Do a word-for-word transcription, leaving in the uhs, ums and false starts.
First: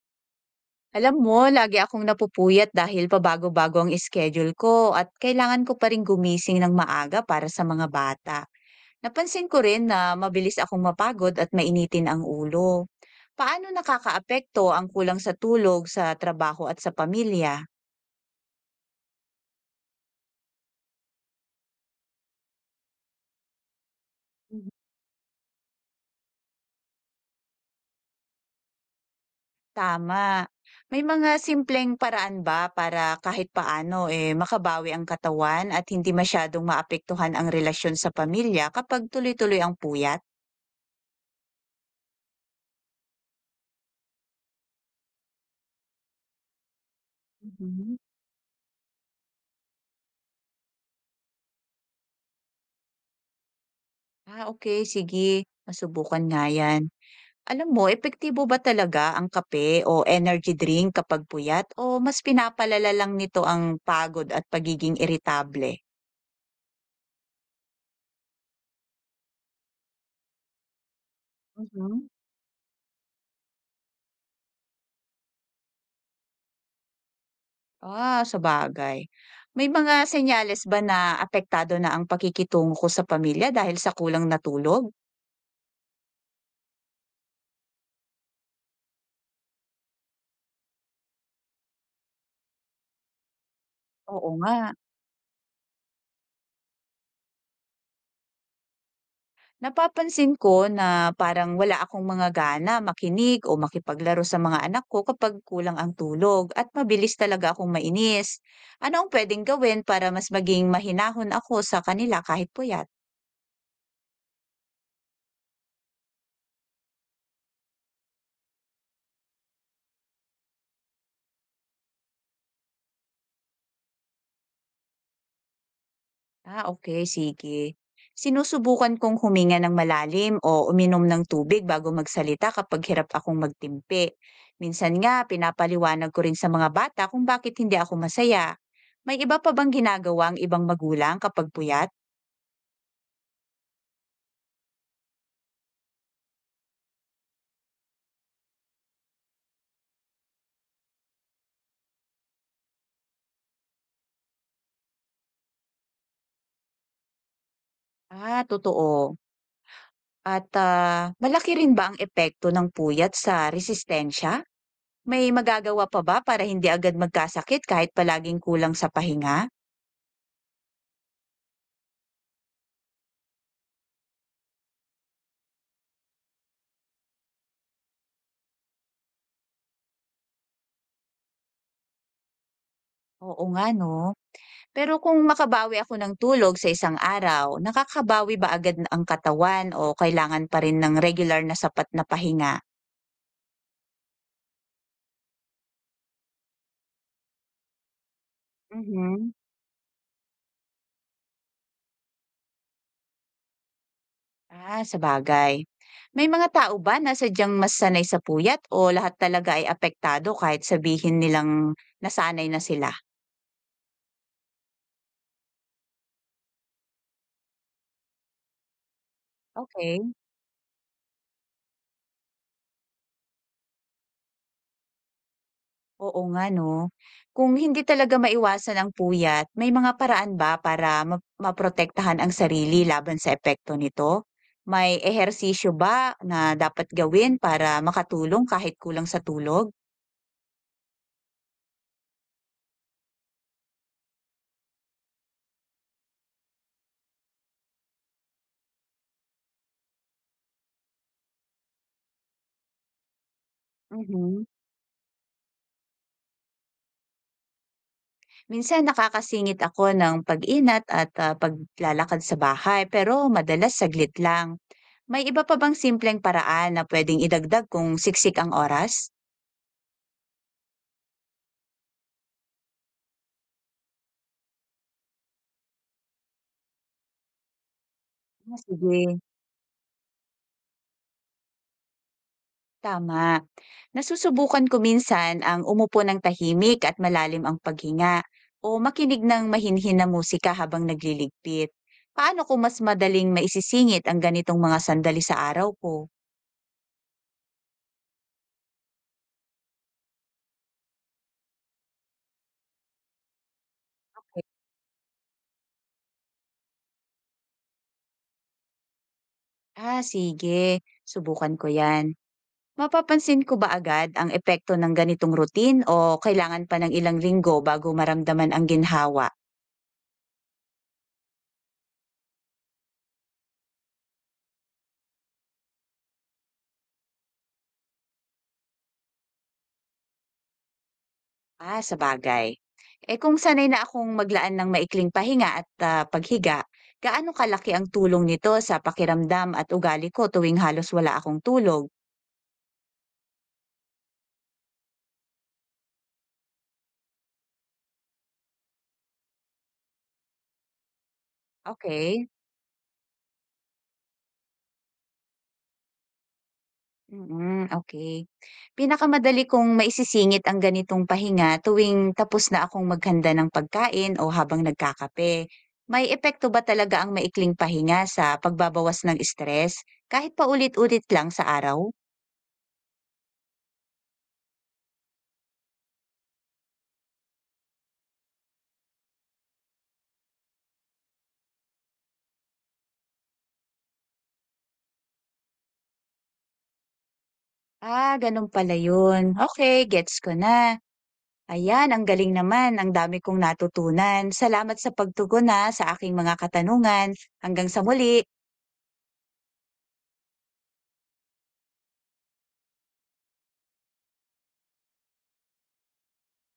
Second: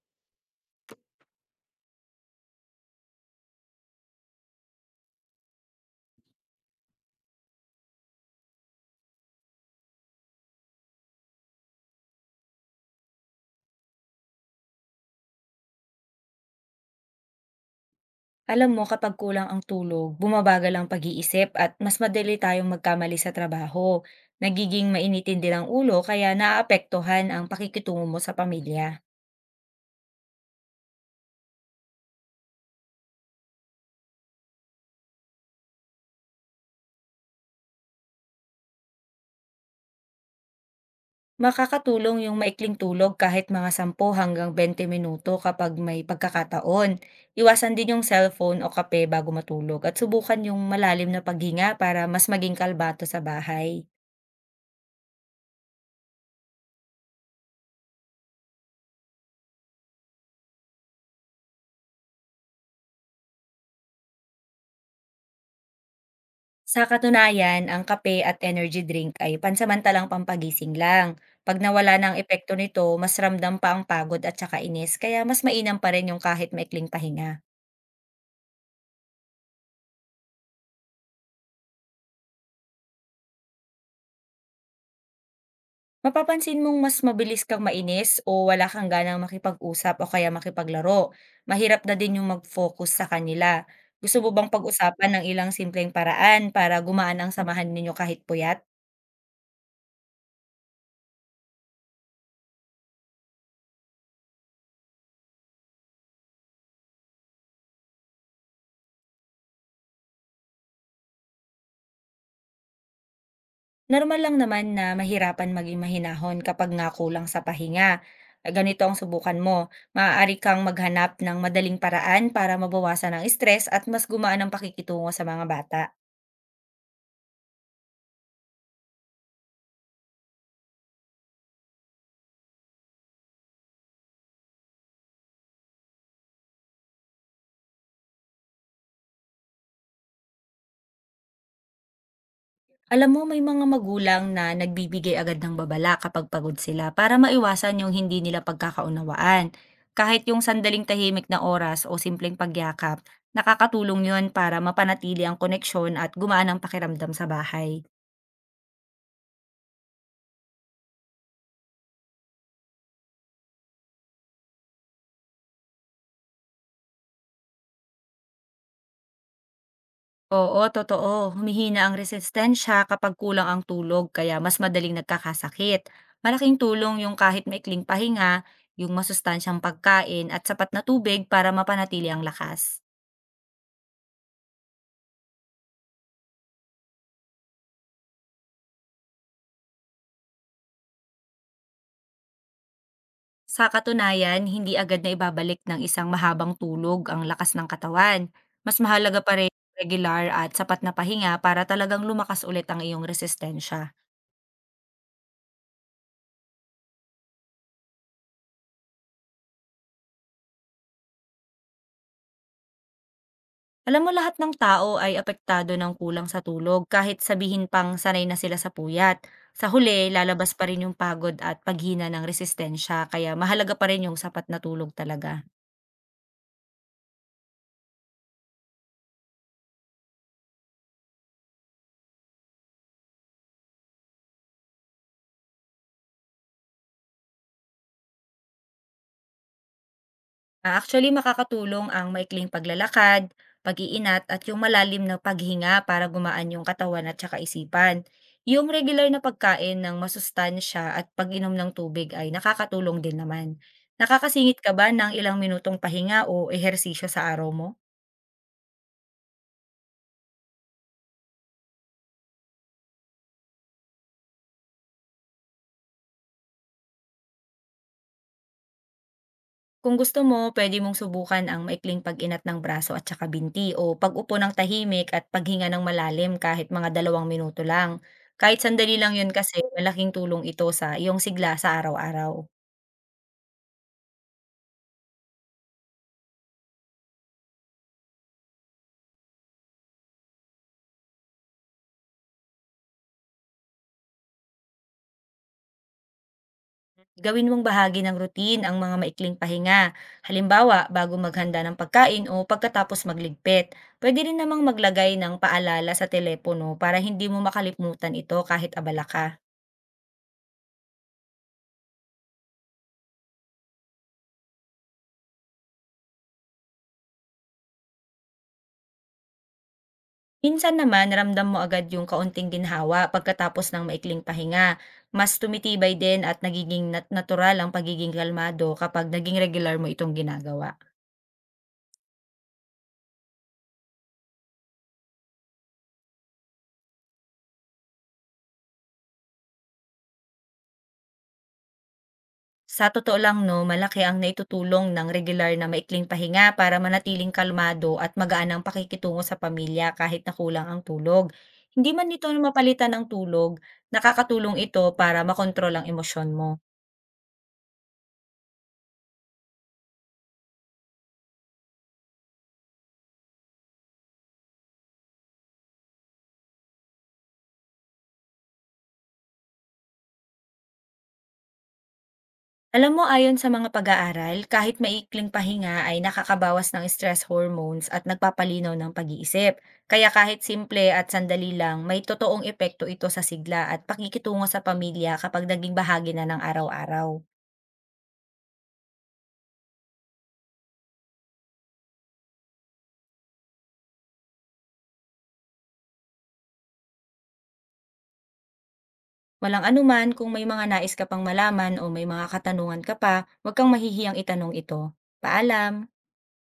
Alam mo, lagi akong napupuyat dahil pabago-bago ang schedule ko at kailangan ko pa rin gumising ng maaga para sa mga bata. Napansin ko rin na mabilis akong mapagod at mainitin ang ulo. Paano nakakaapekto ang kulang sa tulog sa trabaho at sa pamilya? Alam mo kapag kulang ang tulog, bumabagal ang pag-iisip at mas madali tayong magkamali sa trabaho. Mhm. Nagiging mainitin din ang ulo kaya naaapektuhan ang pakikitungo mo sa pamilya. Tama. May mga simpleng paraan ba para kahit paano eh makabawi ang katawan at hindi masyadong maapektuhan ang relasyon sa pamilya kapag tuloy-tuloy ang puyat? Makakatulong yung maikling tulog kahit mga ten hanggang bente minuto kapag may pagkakataon. Iwasan din Mhm. yung cellphone o kape bago matulog at subukan yung malalim na paghinga para mas maging kalbato sa bahay. Ah, okay, sige, masubukan nga 'yan. Alam mo, epektibo ba talaga ang kape o energy drink kapag puyat o mas pinapalala lang nito ang pagod at pagiging iritable? Sa katunayan, ang kape at energy drink ay pansamantalang pampagising lang. Pag nawala Mhm. ng epekto nito, mas ramdam pa ang pagod at saka inis, kaya mas mainam pa rin yung kahit maikling pahinga. Ah, sabagay. May mga senyales ba na apektado na ang pakikitungo ko sa pamilya dahil sa kulang na tulog? Mapapansin mong mas mabilis kang mainis o wala kang ganang makipag-usap o kaya makipaglaro. Mahirap na din yung mag-focus sa kanila. Gusto mo Oo bang nga. pag-usapan ng ilang simpleng paraan para gumaan ang samahan ninyo kahit puyat? Napapansin ko na parang wala akong mga gana makinig o makipaglaro sa mga anak ko kapag kulang ang tulog at mabilis talaga akong mainis. Ano ang pwedeng gawin para mas maging mahinahon ako sa kanila kahit puyat? Normal lang naman na mahirapan maging mahinahon kapag nga kulang sa pahinga. Ah, Ganito ang subukan mo. Maaari kang maghanap ng madaling paraan para mabawasan ang stress at mas gumaan ang pakikitungo sa mga bata. Ah, okay, sige. Sinusubukan kong huminga ng malalim o uminom ng tubig bago magsalita kapag hirap akong magtimpi. Minsan nga, pinapaliwanag ko rin sa mga bata kung bakit hindi ako masaya. May iba pa bang ginagawa ang ibang magulang kapag puyat? Alam mo, may mga magulang na nagbibigay agad ng babala kapag pagod sila para maiwasan yung hindi nila pagkakaunawaan. Kahit yung sandaling tahimik na oras o simpleng pagyakap, nakakatulong yun para mapanatili ang koneksyon at gumaan ang pakiramdam sa bahay. Ah, totoo. At ah, malaki rin ba ang epekto ng puyat sa resistensya? May magagawa pa ba para hindi agad magkasakit kahit palaging kulang sa pahinga? Oo, totoo. Humihina ang resistensya kapag kulang ang tulog kaya mas madaling nagkakasakit. Malaking tulong yung kahit maikling pahinga, yung masustansyang pagkain at sapat na tubig para mapanatili ang lakas. Oo nga, no. Pero kung makabawi ako ng tulog sa isang araw, nakakabawi ba agad ang katawan o kailangan pa rin ng regular na sapat na pahinga? Sa katunayan, hindi agad na ibabalik ng isang mahabang tulog ang lakas ng katawan. Mas mahalaga Mhm. pa rin regular at sapat na pahinga para talagang lumakas ulit ang iyong resistensya. Ah, sa bagay. May mga tao ba na sadyang mas sanay sa puyat o lahat talaga ay apektado kahit sabihin nilang nasanay na sila? Alam mo lahat ng tao ay apektado ng kulang sa tulog kahit sabihin pang sanay na sila sa puyat. Sa huli, Okay. lalabas pa rin yung pagod at paghina ng resistensya kaya mahalaga pa rin yung sapat na tulog talaga. Oo nga 'no. Kung hindi talaga maiwasan ang puyat, may mga paraan ba para ma maprotektahan ang sarili laban sa epekto nito? May ehersisyo ba na dapat gawin para makatulong kahit kulang sa tulog? Ah, Actually, makakatulong ang maikling paglalakad, pag-iinat at yung malalim na paghinga para gumaan yung katawan at saka isipan. Yung regular na pagkain ng masustansya at pag-inom ng tubig ay nakakatulong din naman. Mhm. Nakakasingit ka ba ng ilang minutong pahinga o ehersisyo sa araw mo? Minsan nakakasingit ako ng pag-inat at, ah, paglalakad sa bahay pero madalas saglit lang. May iba pa bang simpleng paraan na pwedeng idagdag kung siksik ang oras? Kung gusto mo, pwede mong subukan ang maikling pag-inat ng braso at saka binti o pag-upo ng tahimik at paghinga ng malalim kahit mga dalawang minuto lang. Ah, Kahit sandali lang sige. yun kasi malaking tulong ito sa iyong sigla sa araw-araw. Tama. Nasusubukan ko minsan ang umupo ng tahimik at malalim ang paghinga o makinig ng mahinhin na musika habang nagliligpit. Paano ko mas madaling maisisingit ang ganitong mga sandali sa araw ko? Gawin mong bahagi ng routine ang mga maikling pahinga. Halimbawa, bago maghanda ng pagkain o pagkatapos magligpit, pwede rin namang maglagay ng paalala sa telepono para hindi mo makalimutan ito kahit abala ka. Ah, sige. Subukan ko yan. Mapapansin ko ba agad ang epekto ng ganitong routine o kailangan pa ng ilang linggo bago maramdaman ang ginhawa? Minsan naman ramdam mo agad yung kaunting ginhawa pagkatapos ng maikling pahinga. Mas tumitibay din at nagiging nat- natural ang pagiging kalmado kapag naging regular mo itong ginagawa. Ah, sabagay. Eh kung sanay na akong maglaan ng maikling pahinga at ah, paghiga, gaano kalaki ang tulong nito sa pakiramdam at ugali ko tuwing halos wala akong tulog? Sa totoo lang no, malaki ang naitutulong ng regular na maikling pahinga para manatiling kalmado at magaan ang pakikitungo sa pamilya kahit na kulang ang tulog. Hindi man ito Okay. mapalitan ng tulog, nakakatulong ito para makontrol ang emosyon mo. Mm, okay. Pinakamadali kong maisisingit ang ganitong pahinga tuwing tapos na akong maghanda ng pagkain o habang nagkakape. May epekto ba talaga ang maikling pahinga sa pagbabawas ng stress kahit paulit-ulit lang sa araw? Alam mo, ayon sa mga pag-aaral, kahit maikling pahinga ay nakakabawas ng stress hormones at nagpapalinaw ng pag-iisip. Kaya kahit simple at sandali lang, may totoong epekto ito sa sigla at pakikitungo sa pamilya kapag naging bahagi na ng araw-araw. Ah, ganun pala yun. Okay, gets ko na. Ayan, ang galing naman. Ang dami kong natutunan. Salamat sa pagtugon na sa aking mga katanungan. Hanggang sa muli. Walang anuman kung may mga nais ka pang malaman o may mga katanungan ka pa, huwag kang mahihiyang itanong ito. Paalam!